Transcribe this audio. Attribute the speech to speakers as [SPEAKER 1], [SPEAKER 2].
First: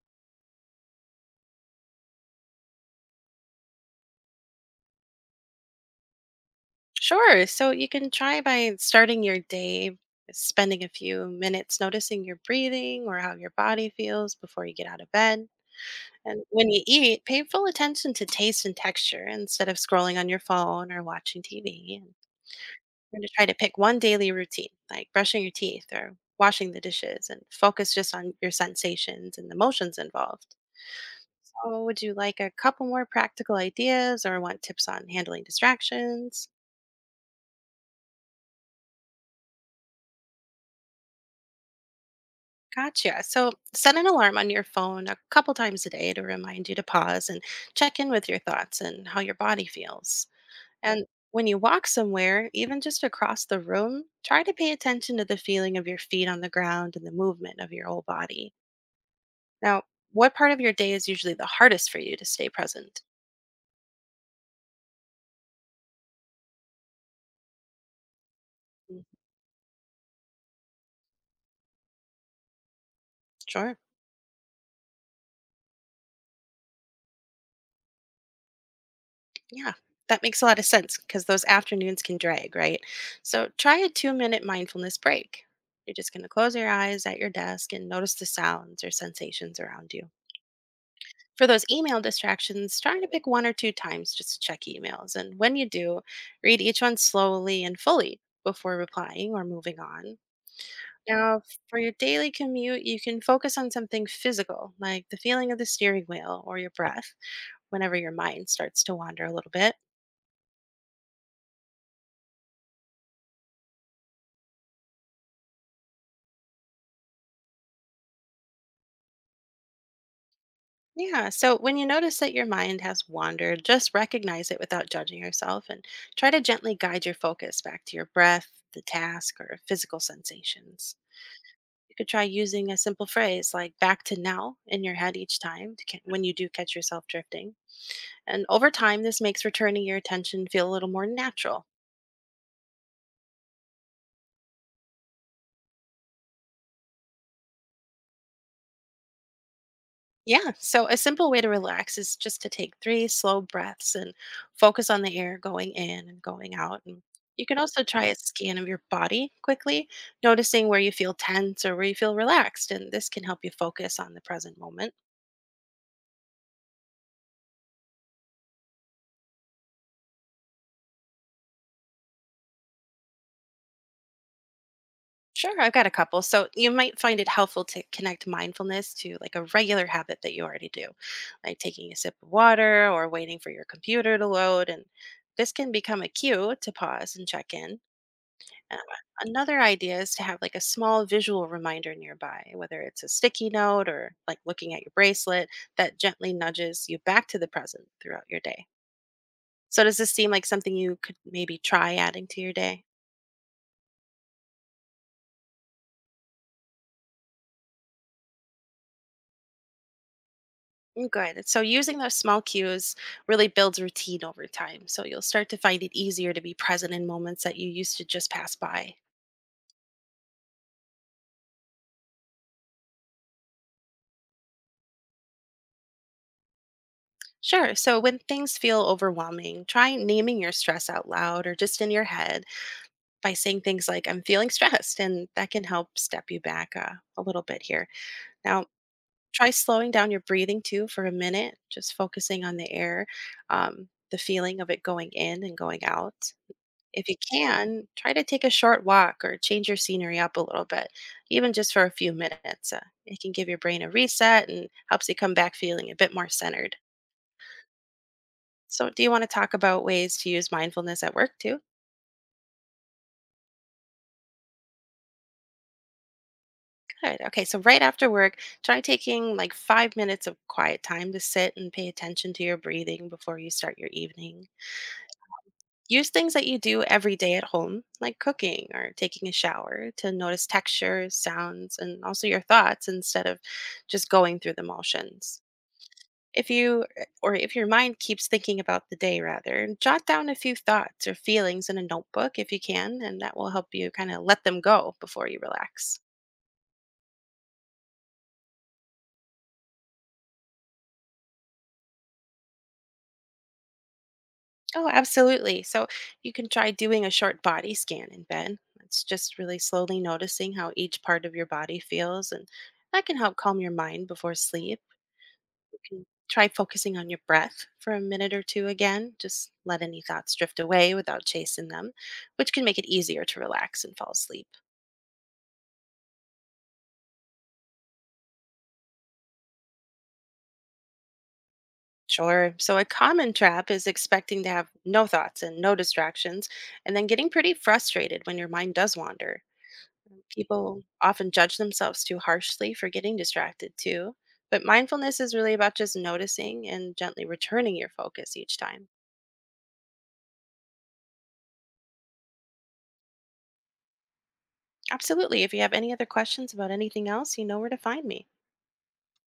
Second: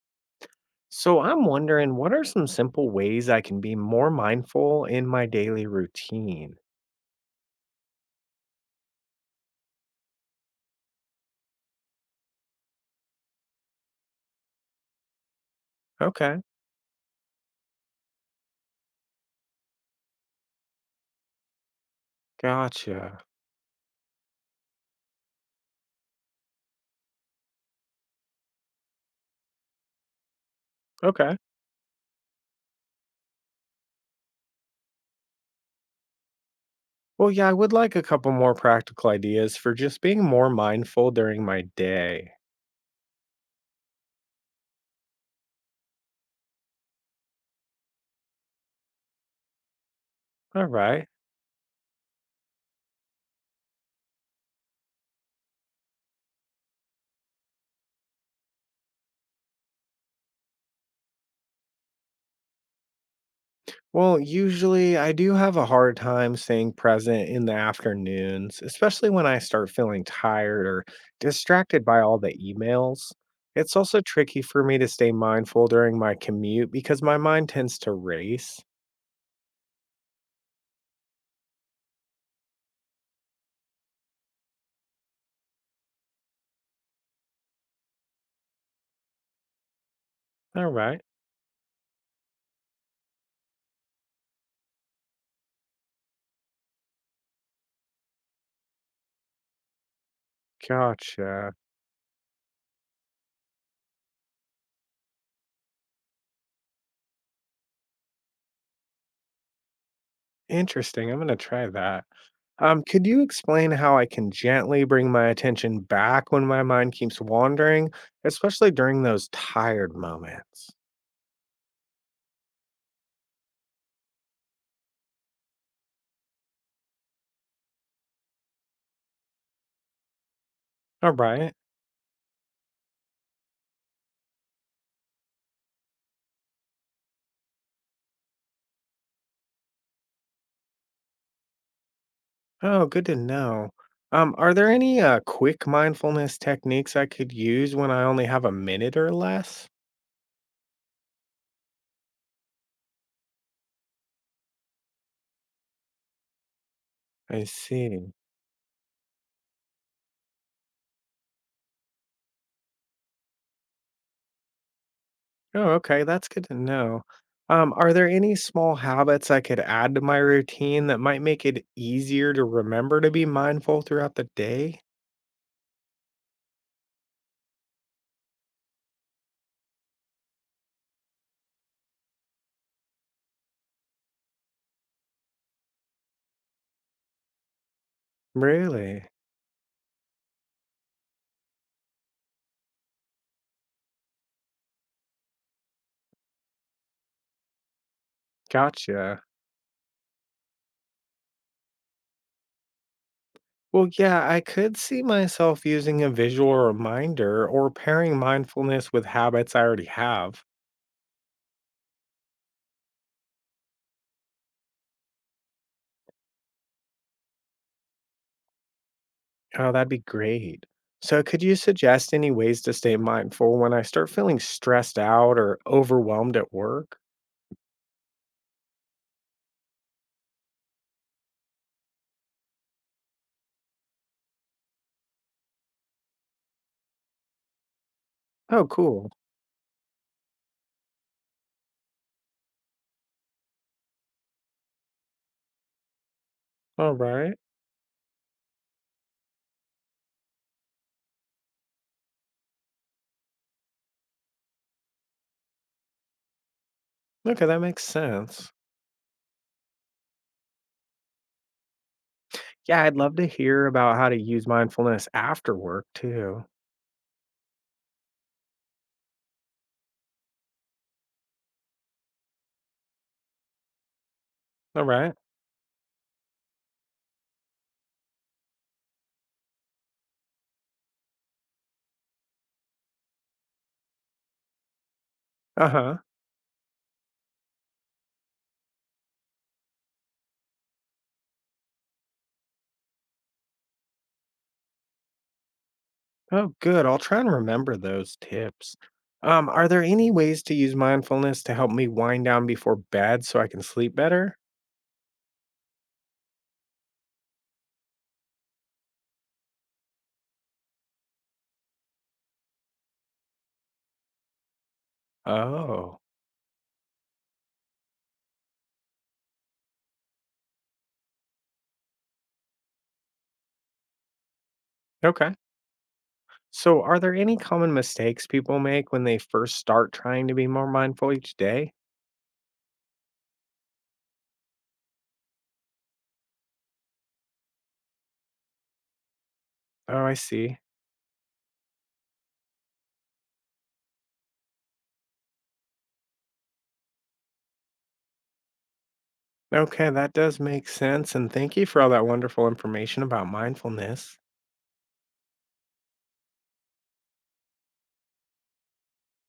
[SPEAKER 1] So I'm wondering, what are some simple ways I can be more mindful in my daily routine?
[SPEAKER 2] Sure. So you can try by starting your day, spending a few minutes noticing your breathing or how your body feels before you get out of bed.
[SPEAKER 1] Okay,
[SPEAKER 2] And when you eat, pay full attention to taste and texture instead of scrolling on your phone or watching TV. And you're going
[SPEAKER 1] gotcha.
[SPEAKER 2] to try to pick one daily routine, like brushing your teeth or washing the dishes, and focus just on your sensations and the emotions involved.
[SPEAKER 1] Okay.
[SPEAKER 2] So, would you like a couple more practical ideas or want tips on handling distractions?
[SPEAKER 1] Well, yeah, I would like a couple more practical ideas for just being more mindful during my day.
[SPEAKER 2] Gotcha. So set an alarm on your phone a couple times a day to remind you to pause and check in with your thoughts and how your body feels.
[SPEAKER 1] All
[SPEAKER 2] And
[SPEAKER 1] right.
[SPEAKER 2] when you walk somewhere, even just across the room, try to pay attention to the feeling of your feet on the ground and the movement of your whole body. Now, what part of your day is usually the hardest for you to stay present?
[SPEAKER 1] Well, usually I do have a hard time staying present in the afternoons,
[SPEAKER 2] Mm.
[SPEAKER 1] especially when I start feeling tired or distracted by all the emails. It's
[SPEAKER 2] Sure.
[SPEAKER 1] also tricky for me to stay mindful during my commute because my mind tends to race.
[SPEAKER 2] Yeah, that makes a lot of sense because those afternoons can drag, right? So try a 2 minute mindfulness break. You're just going to close your eyes at your desk and notice the sounds or sensations around you.
[SPEAKER 1] All right.
[SPEAKER 2] For those email distractions, try to pick one or two times just to check emails. And when you do, read each one slowly and fully before replying or moving on. Now,
[SPEAKER 1] Gotcha.
[SPEAKER 2] for your daily commute, you can focus on something physical, like the feeling of the steering wheel or your breath, whenever your mind starts to wander a little bit.
[SPEAKER 1] Interesting. I'm gonna try that. Could you explain how I can gently bring my attention back when my mind keeps wandering, especially during those tired moments?
[SPEAKER 2] Yeah. So when you notice that your mind has wandered, just recognize it without judging yourself and try to gently guide your focus back to your breath, the task, or physical sensations.
[SPEAKER 1] All right.
[SPEAKER 2] You could try using a simple phrase like back to now in your head each time when you do catch yourself drifting. And over time, this makes returning your attention feel a little more natural.
[SPEAKER 1] Oh, good to know. Are there any quick mindfulness techniques I could use when I only have a minute or less?
[SPEAKER 2] Yeah. So a simple way to relax is just to take three slow breaths and focus on the air going in and going out. And
[SPEAKER 1] I
[SPEAKER 2] you can also try
[SPEAKER 1] see.
[SPEAKER 2] a scan of your body quickly, noticing where you feel tense or where you feel relaxed. And this can help you focus on the present moment.
[SPEAKER 1] Oh, okay. That's good to know. Are there any small habits I could add to my routine that might make it easier to remember to be mindful throughout the day?
[SPEAKER 2] Sure, I've got a couple. So you might find it helpful to connect mindfulness to like a regular habit that you already do, like taking a sip of water or waiting for your computer to load. And this can become a cue to pause and check in. Um,
[SPEAKER 1] Really?
[SPEAKER 2] Another idea is to have like a small visual reminder nearby, whether it's a sticky note or like looking at your bracelet that gently nudges you back to the present throughout your day.
[SPEAKER 1] Gotcha.
[SPEAKER 2] So, does this seem like something you could maybe try adding to your day?
[SPEAKER 1] Well, yeah, I could see myself using a visual reminder or pairing mindfulness with habits I already have.
[SPEAKER 2] Mm. Good. So, using those small cues really builds routine over time. So, you'll start to find it easier to be present in moments that you used to just pass by.
[SPEAKER 1] Oh, that'd be great. So, could you suggest any ways to stay mindful when I start feeling stressed out or overwhelmed at work?
[SPEAKER 2] Sure. So, when things feel overwhelming, try naming your stress out loud or just in your head by saying things like, I'm feeling stressed, and that can help step you back a little bit here. Now,
[SPEAKER 1] Oh, cool.
[SPEAKER 2] try slowing down your breathing too for a minute, just focusing on the air, the feeling of it going in and going out.
[SPEAKER 1] All
[SPEAKER 2] If you
[SPEAKER 1] right.
[SPEAKER 2] can, try to take a short walk or change your scenery up a little bit, even just for a few minutes. It can give your brain a reset and helps you come back feeling a bit more centered.
[SPEAKER 1] Okay, that makes sense.
[SPEAKER 2] So, do you want to talk about ways to use mindfulness at work too?
[SPEAKER 1] Yeah, I'd love to hear about how to use mindfulness after work, too.
[SPEAKER 2] Good. Okay. So, right after work, try taking like 5 minutes of quiet time to sit and pay attention to your breathing before you start your evening.
[SPEAKER 1] All right.
[SPEAKER 2] Use things that you do every day at home, like cooking or taking a shower, to notice textures, sounds, and also your thoughts instead of just going through the motions.
[SPEAKER 1] Uh huh.
[SPEAKER 2] If you eh, or if your mind keeps thinking about the day, rather, jot down a few thoughts or feelings in a notebook if you can, and that will help you kind of let them go before you relax.
[SPEAKER 1] Oh, good. I'll try and remember those tips. Are there any ways to use mindfulness to help me wind down before bed so I can sleep better?
[SPEAKER 2] Oh, absolutely. So you can try doing a short body scan in bed. It's just really slowly noticing how each part of your body feels, and that can help calm your mind before sleep. You
[SPEAKER 1] Oh,
[SPEAKER 2] can try focusing on your breath for a minute or two again. Just let any thoughts drift away without chasing them, which can make it easier to relax and fall asleep.
[SPEAKER 1] okay. So, are there any common mistakes people make when they first start trying to be more mindful each day?
[SPEAKER 2] Sure. So, a common trap is expecting to have no thoughts and no distractions, and then getting pretty frustrated when your mind does wander.
[SPEAKER 1] Oh, I see.
[SPEAKER 2] People often judge themselves too harshly for getting distracted too, but mindfulness is really about just noticing and gently returning your focus each time.
[SPEAKER 1] Okay, that does make sense. And thank you for all that wonderful information about mindfulness.
[SPEAKER 2] Absolutely. If you have any other questions about anything else, you know where to find me.